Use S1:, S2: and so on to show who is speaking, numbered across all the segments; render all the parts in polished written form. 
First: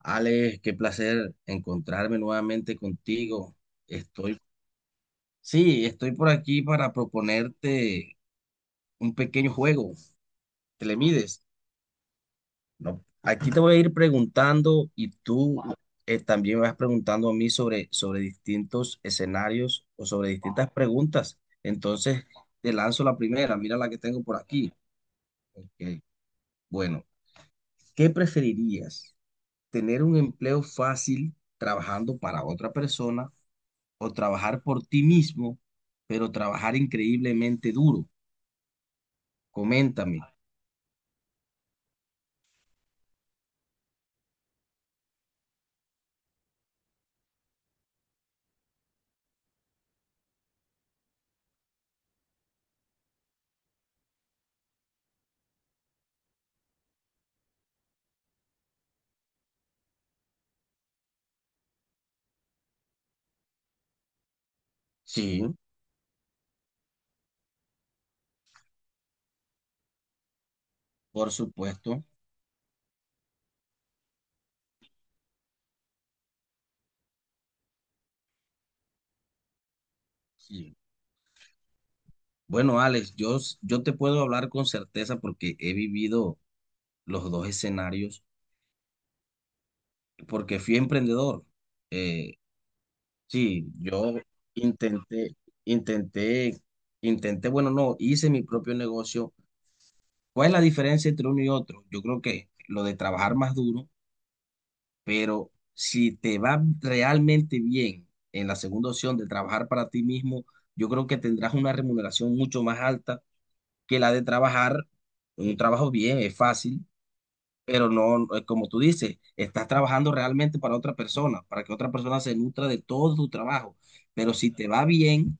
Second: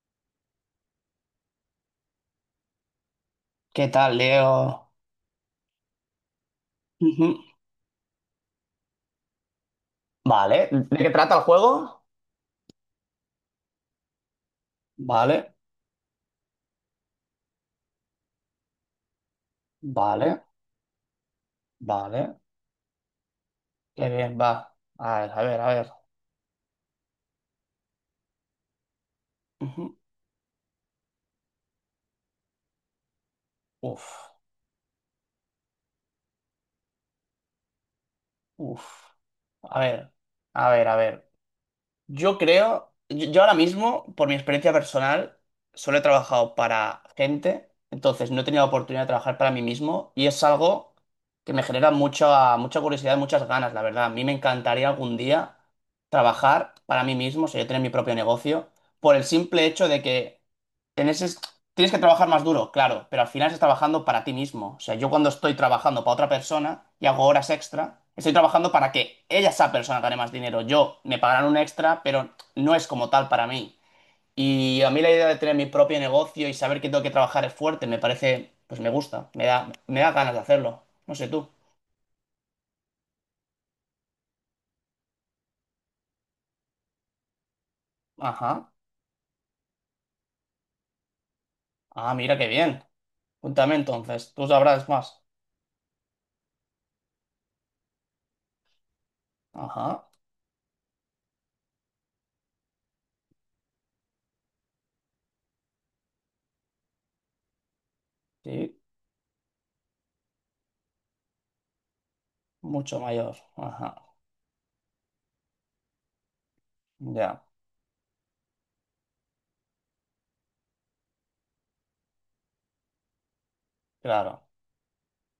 S1: Alex, qué placer encontrarme nuevamente contigo.
S2: ¿Qué tal,
S1: Estoy,
S2: Leo?
S1: sí, estoy por aquí para
S2: Ujú.
S1: proponerte un pequeño juego.
S2: Vale,
S1: ¿Te
S2: ¿de
S1: le
S2: qué trata el
S1: mides?
S2: juego?
S1: No, aquí te voy a ir preguntando y
S2: Vale,
S1: tú también me vas preguntando a mí sobre distintos escenarios o sobre
S2: vale,
S1: distintas preguntas. Entonces,
S2: vale.
S1: te lanzo la primera. Mira la que
S2: Qué
S1: tengo
S2: bien,
S1: por
S2: va.
S1: aquí.
S2: A ver, a ver, a ver.
S1: Ok, bueno, ¿qué preferirías?
S2: Ujú.
S1: ¿Tener un empleo fácil trabajando para otra persona,
S2: Uf,
S1: o trabajar por ti mismo, pero trabajar increíblemente duro?
S2: uf. A ver,
S1: Coméntame.
S2: a ver, a ver. Yo creo, yo ahora mismo, por mi experiencia personal, solo he trabajado para gente, entonces no he tenido la oportunidad de trabajar para mí mismo y es algo que me genera mucha, mucha curiosidad, muchas ganas, la verdad. A mí me encantaría algún día trabajar para mí mismo, o sea, yo tener mi propio negocio, por el simple hecho de que en ese, tienes que trabajar más duro, claro, pero al final estás trabajando para ti mismo. O sea, yo cuando
S1: Sí,
S2: estoy trabajando para otra persona y hago horas extra, estoy trabajando para que ella, esa persona, gane más dinero. Yo me
S1: por
S2: pagarán un extra,
S1: supuesto.
S2: pero no es como tal para mí. Y a mí la idea de tener mi propio negocio y saber que tengo que trabajar es fuerte, me parece, pues me gusta, me da ganas de
S1: Sí.
S2: hacerlo. No sé tú.
S1: Bueno, Alex, yo, yo te puedo hablar con certeza porque he vivido los dos escenarios,
S2: Ajá.
S1: porque fui emprendedor.
S2: Ah,
S1: Eh,
S2: mira qué bien.
S1: sí,
S2: Cuéntame
S1: yo
S2: entonces, tú sabrás más.
S1: intenté, intenté, bueno, no, hice mi propio negocio.
S2: Ajá.
S1: ¿Cuál es la diferencia entre uno y otro? Yo creo que lo de trabajar más duro, pero si te va realmente bien en la
S2: Sí,
S1: segunda opción de trabajar para ti mismo, yo creo que tendrás una remuneración mucho más
S2: mucho
S1: alta
S2: mayor. Ajá.
S1: que la de trabajar en un trabajo bien, es fácil,
S2: Ya,
S1: pero no, como tú dices, estás trabajando realmente para otra persona, para que otra persona se nutra de todo tu trabajo, pero
S2: claro.
S1: si te va bien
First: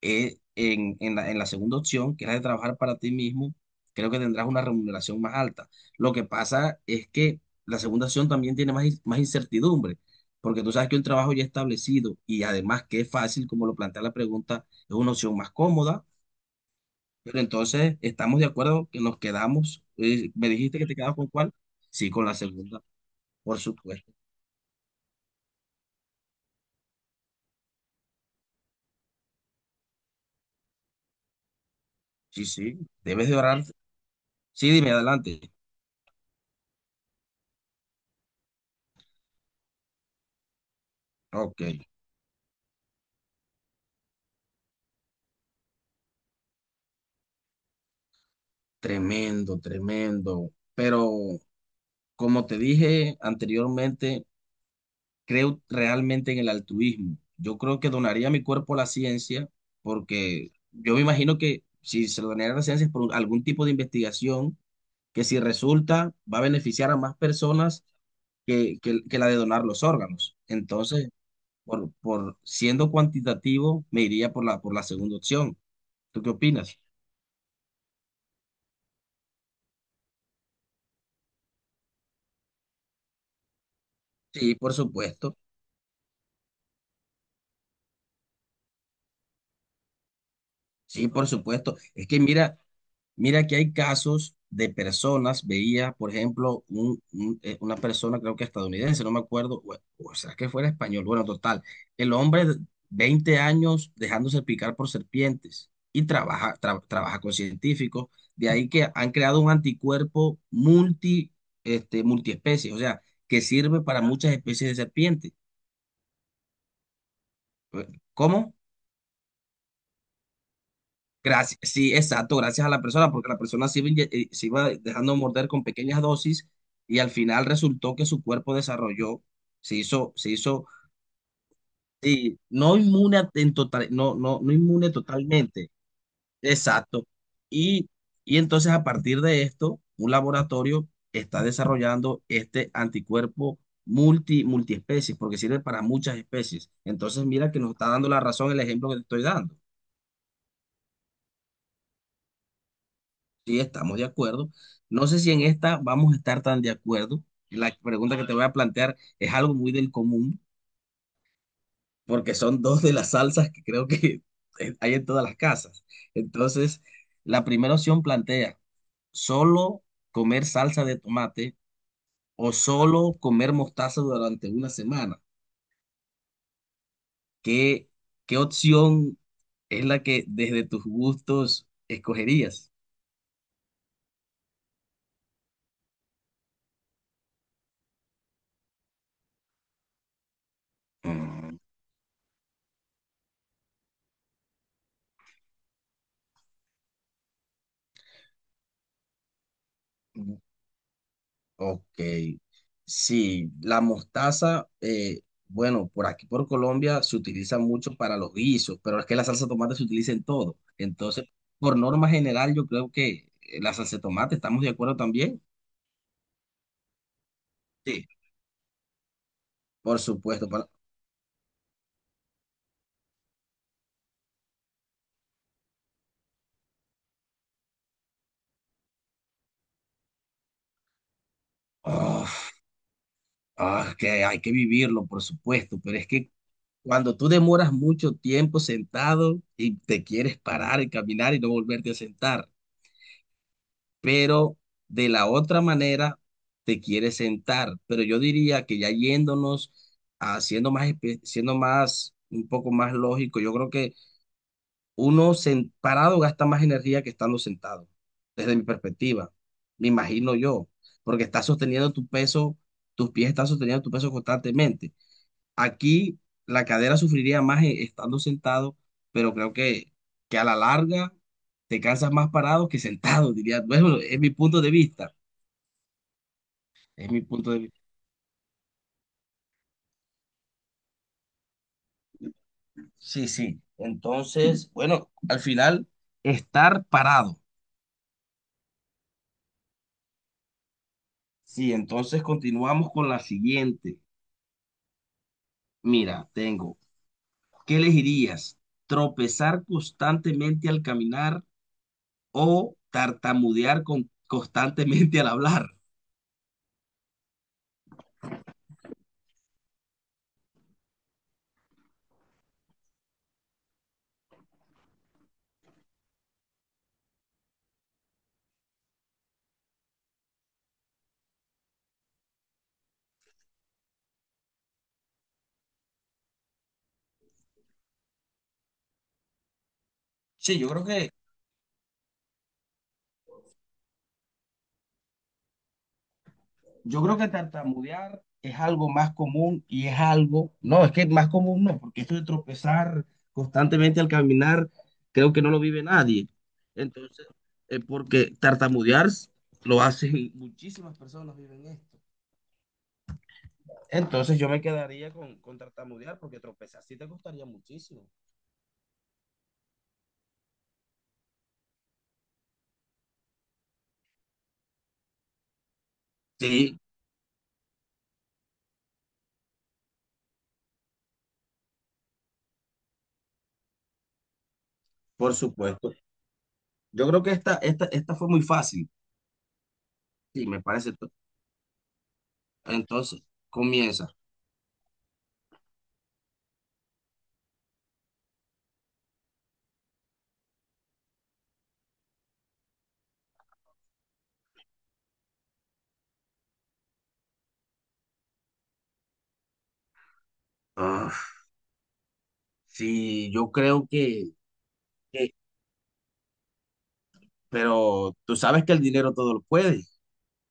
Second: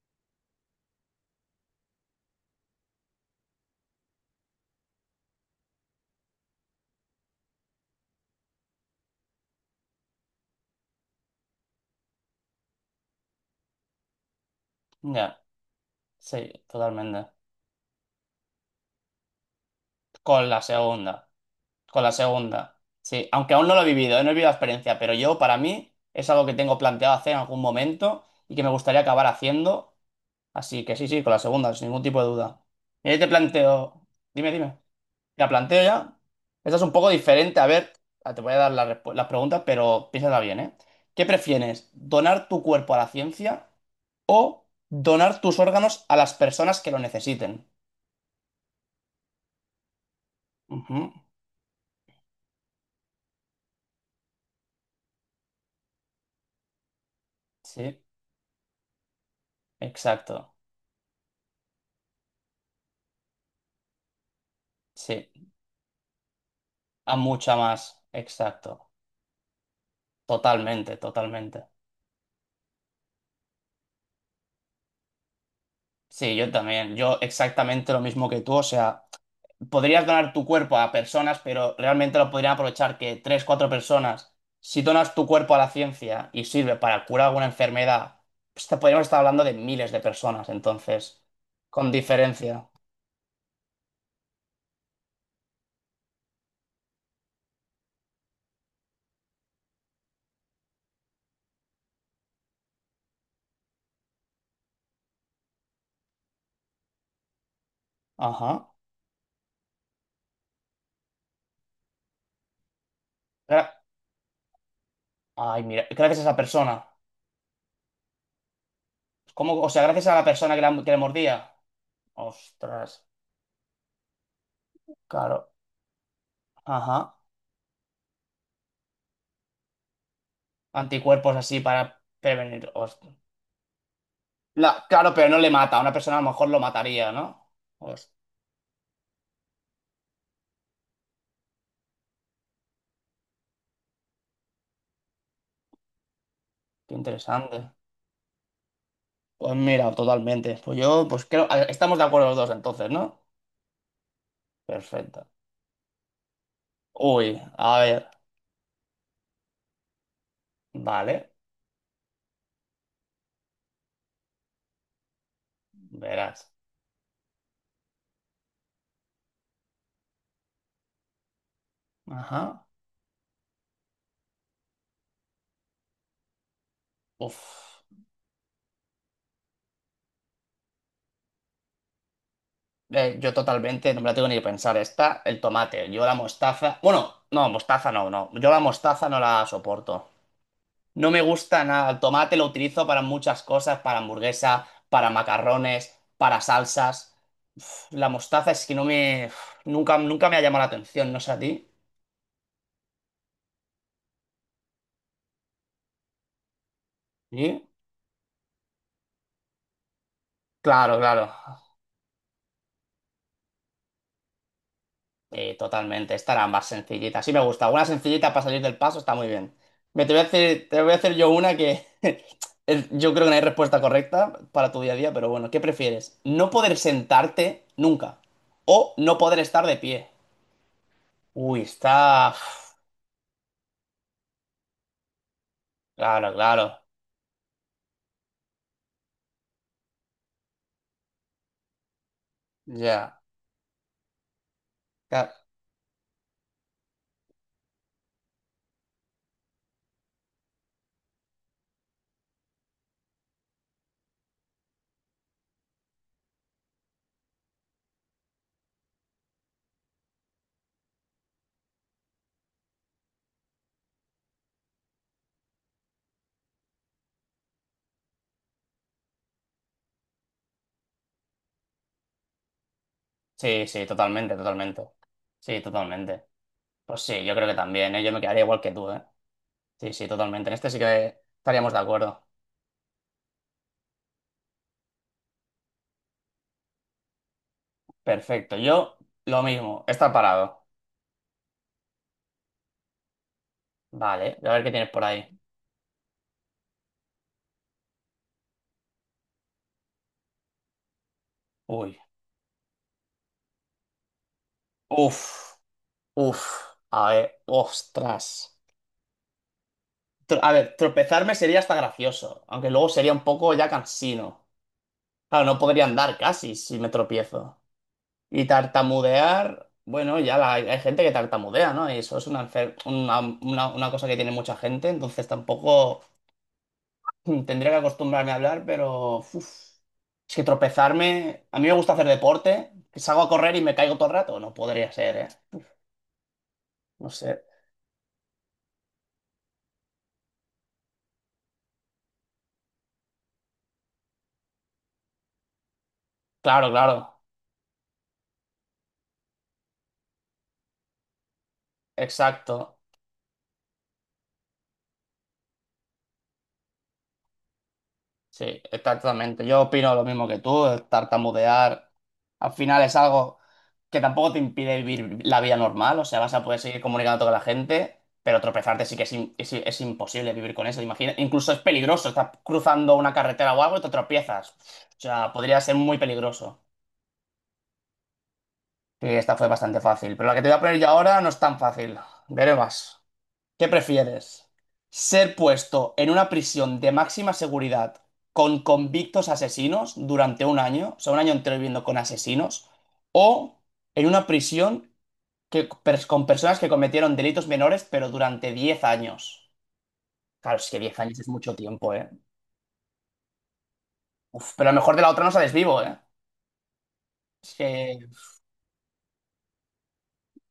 S1: en la segunda opción, que es la de trabajar para ti mismo, creo que tendrás una remuneración más alta. Lo que pasa es que la segunda opción también tiene más, más incertidumbre, porque tú sabes que un trabajo ya establecido y además que es fácil, como lo plantea la pregunta, es una opción
S2: Ya,
S1: más cómoda,
S2: sí, totalmente.
S1: pero entonces estamos de acuerdo que nos quedamos.
S2: Con
S1: ¿Me
S2: la
S1: dijiste que te quedabas con
S2: segunda,
S1: cuál?
S2: con
S1: Sí,
S2: la
S1: con la
S2: segunda.
S1: segunda,
S2: Sí, aunque
S1: por
S2: aún no lo he
S1: supuesto.
S2: vivido, no he vivido la experiencia, pero yo para mí es algo que tengo planteado hacer en algún momento y que me gustaría acabar haciendo. Así que sí, sí, con la segunda, sin ningún tipo de
S1: Sí,
S2: duda.
S1: sí,
S2: Mira, yo te
S1: debes de orar.
S2: planteo, dime,
S1: Sí,
S2: dime,
S1: dime adelante.
S2: te la planteo ya. Esta es un poco diferente, a ver, te voy a dar las preguntas, pero piénsala bien, ¿eh? ¿Qué
S1: Ok,
S2: prefieres, donar tu cuerpo a la ciencia o donar tus órganos a las personas que lo necesiten?
S1: tremendo, tremendo. Pero
S2: Ujú.
S1: como te dije anteriormente, creo realmente en el altruismo. Yo creo que
S2: Sí,
S1: donaría mi cuerpo a la ciencia porque
S2: exacto.
S1: yo me imagino que si se lo donaría a la ciencia es por algún tipo de investigación que
S2: Sí.
S1: si resulta va a beneficiar a
S2: A
S1: más
S2: mucha
S1: personas
S2: más,
S1: que,
S2: exacto.
S1: que- que la de donar los órganos.
S2: Totalmente,
S1: Entonces,
S2: totalmente.
S1: por siendo cuantitativo, me iría por la segunda opción. ¿Tú qué
S2: Sí, yo
S1: opinas?
S2: también. Yo exactamente lo mismo que tú. O sea, podrías donar tu cuerpo a personas, pero realmente lo podrían aprovechar que tres, cuatro personas.
S1: Sí, por
S2: Si donas tu
S1: supuesto.
S2: cuerpo a la ciencia y sirve para curar alguna enfermedad, pues te podríamos estar hablando de miles de personas,
S1: Sí,
S2: entonces.
S1: por supuesto.
S2: Con
S1: Es que mira,
S2: diferencia.
S1: mira que hay casos de personas, veía, por ejemplo, una persona, creo que estadounidense, no me acuerdo, o sea, que fuera español, bueno, total, el hombre, de 20 años dejándose picar por serpientes y trabaja con científicos, de
S2: Ajá.
S1: ahí que han creado un anticuerpo multi, este, multiespecie, o sea, que
S2: Gra-
S1: sirve para muchas especies de serpientes.
S2: Ay, mira, gracias a esa persona.
S1: Pues, ¿cómo?
S2: ¿Cómo? O sea, gracias a la persona que, que le mordía.
S1: Gracias, sí, exacto, gracias a la
S2: Ostras,
S1: persona, porque la persona se iba, se iba dejando morder
S2: claro.
S1: con pequeñas dosis y al
S2: Ajá.
S1: final resultó que su cuerpo desarrolló, se hizo, se hizo,
S2: Anticuerpos así para
S1: sí,
S2: prevenir.
S1: no inmune en total, no inmune
S2: Claro, pero no le
S1: totalmente,
S2: mata. A una persona a lo mejor lo
S1: exacto.
S2: mataría, ¿no?
S1: Y,
S2: Pues,
S1: y entonces a partir de esto, un laboratorio está desarrollando este anticuerpo multiespecies, porque sirve para muchas especies.
S2: qué
S1: Entonces mira que
S2: interesante.
S1: nos está dando la razón el ejemplo que te estoy
S2: Pues
S1: dando.
S2: mira, totalmente. Pues yo, pues creo. Estamos de acuerdo los dos entonces, ¿no?
S1: Sí, estamos de acuerdo. No sé
S2: Perfecto.
S1: si en esta vamos a estar tan de acuerdo.
S2: Uy,
S1: La
S2: a ver.
S1: pregunta que te voy a plantear es algo muy del común,
S2: Vale.
S1: porque son dos de las salsas que creo que hay en todas las casas.
S2: Verás.
S1: Entonces, la primera opción plantea, ¿solo comer salsa de tomate o
S2: Ajá.
S1: solo comer mostaza durante 1 semana?
S2: Uf.
S1: ¿Qué, qué opción es la que desde tus gustos escogerías?
S2: Yo totalmente, no me la tengo ni que pensar. Esta, el tomate. Yo la mostaza. Bueno, no, mostaza no, no. Yo la mostaza no la soporto. No me
S1: Mm,
S2: gusta nada. El tomate lo utilizo para muchas cosas, para hamburguesa, para macarrones, para salsas. Uf, la mostaza es que no me, uf, nunca, nunca me ha llamado la atención, no sé a ti.
S1: ok, sí, la mostaza, bueno, por aquí por Colombia se utiliza
S2: ¿Sí?
S1: mucho para los guisos, pero es que la salsa de tomate se utiliza en todo.
S2: Claro,
S1: Entonces,
S2: claro.
S1: por norma general, yo creo que la salsa de tomate, ¿estamos de acuerdo también?
S2: Totalmente. Esta era más sencillita. Sí me gusta. Una
S1: Sí.
S2: sencillita para salir del paso está muy bien.
S1: Por
S2: Me te voy a
S1: supuesto, para...
S2: hacer, te voy a hacer yo una que yo creo que no hay respuesta correcta para tu día a día, pero bueno, ¿qué prefieres? ¿No poder sentarte nunca o no poder estar de pie? Uy, está...
S1: Oh, ah, que hay que vivirlo, por supuesto, pero es que
S2: Claro, claro.
S1: cuando tú demoras mucho tiempo sentado y te quieres parar y caminar y no volverte a sentar.
S2: Ya.
S1: Pero de la
S2: Ca-
S1: otra manera te quiere sentar. Pero yo diría que ya yéndonos, siendo más, siendo más, un poco más lógico, yo creo que parado gasta más energía que estando sentado, desde mi perspectiva, me imagino yo, porque estás sosteniendo tu peso, tus pies están sosteniendo tu peso constantemente. Aquí la cadera sufriría más estando sentado, pero creo que a la larga te cansas más parado que sentado, diría.
S2: Sí,
S1: Pues,
S2: sí,
S1: bueno, es mi
S2: totalmente,
S1: punto de
S2: totalmente.
S1: vista.
S2: Sí, totalmente. Pues
S1: Es mi
S2: sí, yo creo
S1: punto
S2: que
S1: de vista.
S2: también, ¿eh? Yo me quedaría igual que tú, ¿eh? Sí, sí, totalmente. En este sí que estaríamos de acuerdo.
S1: Sí, sí. Entonces, bueno, al final, estar parado.
S2: Perfecto. Yo, lo mismo. Está parado.
S1: Sí, entonces continuamos con la siguiente.
S2: Vale, a ver qué tienes por ahí.
S1: Mira, tengo, ¿qué elegirías? ¿Tropezar constantemente al caminar
S2: Uy.
S1: o tartamudear constantemente al
S2: Uf.
S1: hablar?
S2: Uf. A ver. Ostras. A ver, tropezarme sería hasta gracioso, aunque luego sería un poco ya cansino. Claro, no podría andar casi si me tropiezo. Y tartamudear, bueno, hay gente que tartamudea, ¿no? Y eso es una, enfer- una cosa que tiene mucha gente, entonces tampoco tendría que acostumbrarme a hablar, pero uf, es que
S1: Sí, yo creo que
S2: tropezarme, a mí me gusta hacer deporte, que salgo a correr y me caigo todo el rato, no podría ser, ¿eh?
S1: yo
S2: No
S1: creo que
S2: sé.
S1: tartamudear es algo más común y es algo, no, es que más común no, porque esto de tropezar constantemente al caminar, creo que no lo vive nadie.
S2: Claro, claro,
S1: Entonces, porque tartamudear lo hacen muchísimas personas viven esto.
S2: exacto.
S1: Entonces yo me quedaría con tartamudear porque tropezar sí te costaría muchísimo.
S2: Sí, exactamente. Yo opino lo mismo que tú. El tartamudear al final es algo que tampoco te impide vivir la vida normal. O sea, vas a poder seguir
S1: Sí,
S2: comunicándote con la gente, pero tropezarte sí que es imposible vivir con eso. Imagina, incluso es peligroso. Estás cruzando una carretera o algo y te tropiezas. O sea,
S1: por
S2: podría ser
S1: supuesto.
S2: muy peligroso.
S1: Yo creo que esta fue muy fácil.
S2: Sí, esta fue bastante fácil. Pero la que
S1: Sí,
S2: te voy a
S1: me
S2: poner yo
S1: parece.
S2: ahora no es tan fácil. Veré más.
S1: Entonces,
S2: ¿Qué
S1: comienza.
S2: prefieres? ¿Ser puesto en una prisión de máxima seguridad con convictos asesinos durante un año, o sea, un año entero viviendo con asesinos, o en una prisión que, con personas que cometieron delitos menores, pero durante 10 años? Claro, es que 10 años es
S1: Ah,
S2: mucho tiempo, ¿eh?
S1: sí, yo creo
S2: Uf, pero a lo mejor de la otra no
S1: que
S2: sales vivo, ¿eh? Es que
S1: pero tú sabes que el dinero todo lo puede.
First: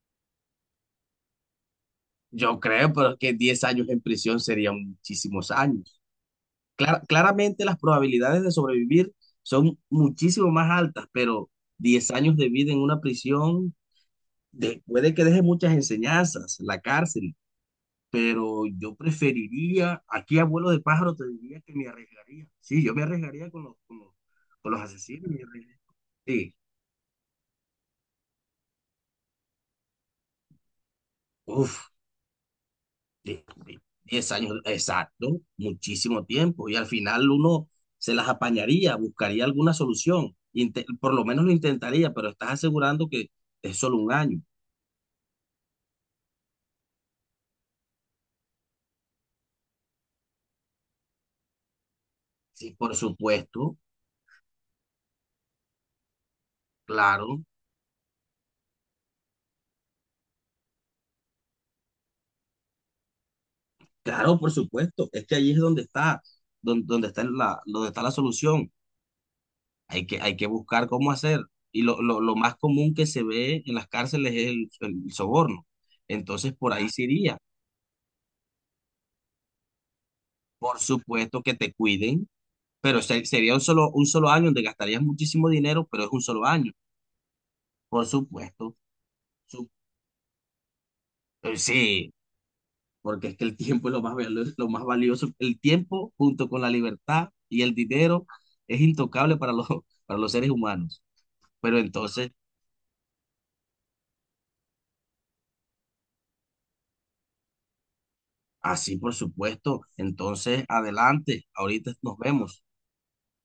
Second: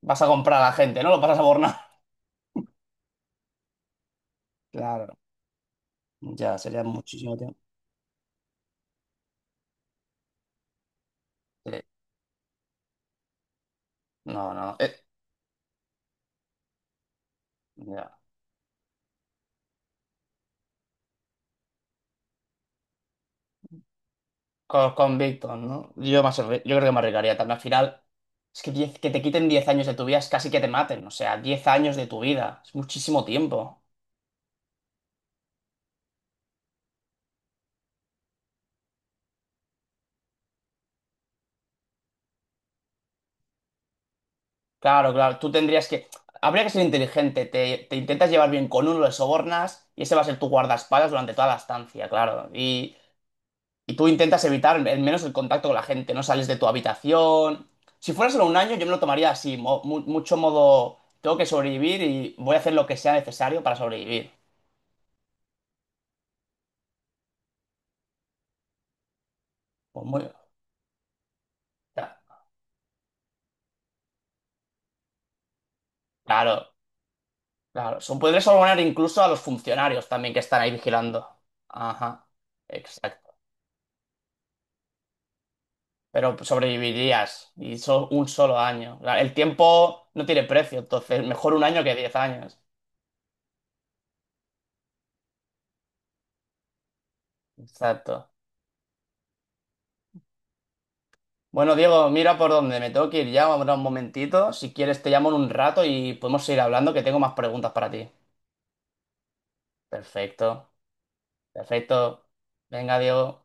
S2: vas a comprar a la gente, ¿no? Lo vas a borrar.
S1: Yo creo, pero es que 10 años en prisión serían
S2: Claro,
S1: muchísimos años.
S2: ya sería
S1: Clara
S2: muchísimo tiempo.
S1: claramente las probabilidades de sobrevivir son muchísimo más altas, pero
S2: Eh,
S1: 10 años de vida en una prisión
S2: No, no. eh,
S1: puede que deje muchas enseñanzas, la cárcel,
S2: Ya.
S1: pero yo preferiría, aquí abuelo de pájaro te diría que me arriesgaría. Sí, yo me arriesgaría con los
S2: Con
S1: asesinos. Me
S2: Víctor,
S1: arriesgaría.
S2: ¿no? Yo
S1: Sí,
S2: creo que me arriesgaría también. Al final, es que, 10 que te quiten 10 años de tu vida es casi que te maten. O sea, diez
S1: uff.
S2: años de tu vida. Es muchísimo
S1: De
S2: tiempo.
S1: 10 años, exacto, muchísimo tiempo. Y al final uno se las apañaría, buscaría alguna solución, por lo menos lo intentaría, pero estás asegurando que es solo 1 año.
S2: Claro, claro. Tú tendrías que... Habría que ser inteligente. Te intentas llevar bien con uno, le sobornas y ese va a ser tu guardaespaldas durante toda la estancia, claro.
S1: Sí, por
S2: Y,
S1: supuesto,
S2: y tú intentas evitar al menos el contacto con la gente. No sales de tu
S1: claro,
S2: habitación. Si fuera solo un año, yo me lo tomaría así. Tengo que sobrevivir y voy a hacer lo que sea necesario para sobrevivir.
S1: claro, por supuesto. Es que ahí es donde está, está donde está la solución.
S2: Pues muy...
S1: Hay que buscar cómo hacer. Y lo más común que se ve en las cárceles es el soborno. Entonces,
S2: Claro,
S1: por ahí se iría.
S2: claro. Podrías abonar incluso a los funcionarios también que están ahí
S1: Por
S2: vigilando.
S1: supuesto que te
S2: Ajá,
S1: cuiden, pero
S2: exacto.
S1: sería un solo año donde gastarías muchísimo dinero, pero es un
S2: Pero
S1: solo año,
S2: sobrevivirías y
S1: por
S2: un solo
S1: supuesto.
S2: año. Claro, el
S1: Su-
S2: tiempo no tiene precio, entonces mejor un año que
S1: sí,
S2: 10 años.
S1: porque es que el tiempo es lo más, lo más valioso. El tiempo junto con la libertad y el dinero
S2: Exacto.
S1: es intocable para para los seres humanos.
S2: Bueno,
S1: Pero
S2: Diego,
S1: entonces,
S2: mira por dónde me tengo que ir ya, ahora un momentito. Si quieres, te llamo en un rato y podemos seguir hablando, que tengo más preguntas para ti.
S1: así por supuesto. Entonces,
S2: Perfecto,
S1: adelante, ahorita nos
S2: perfecto.
S1: vemos.
S2: Venga, Diego.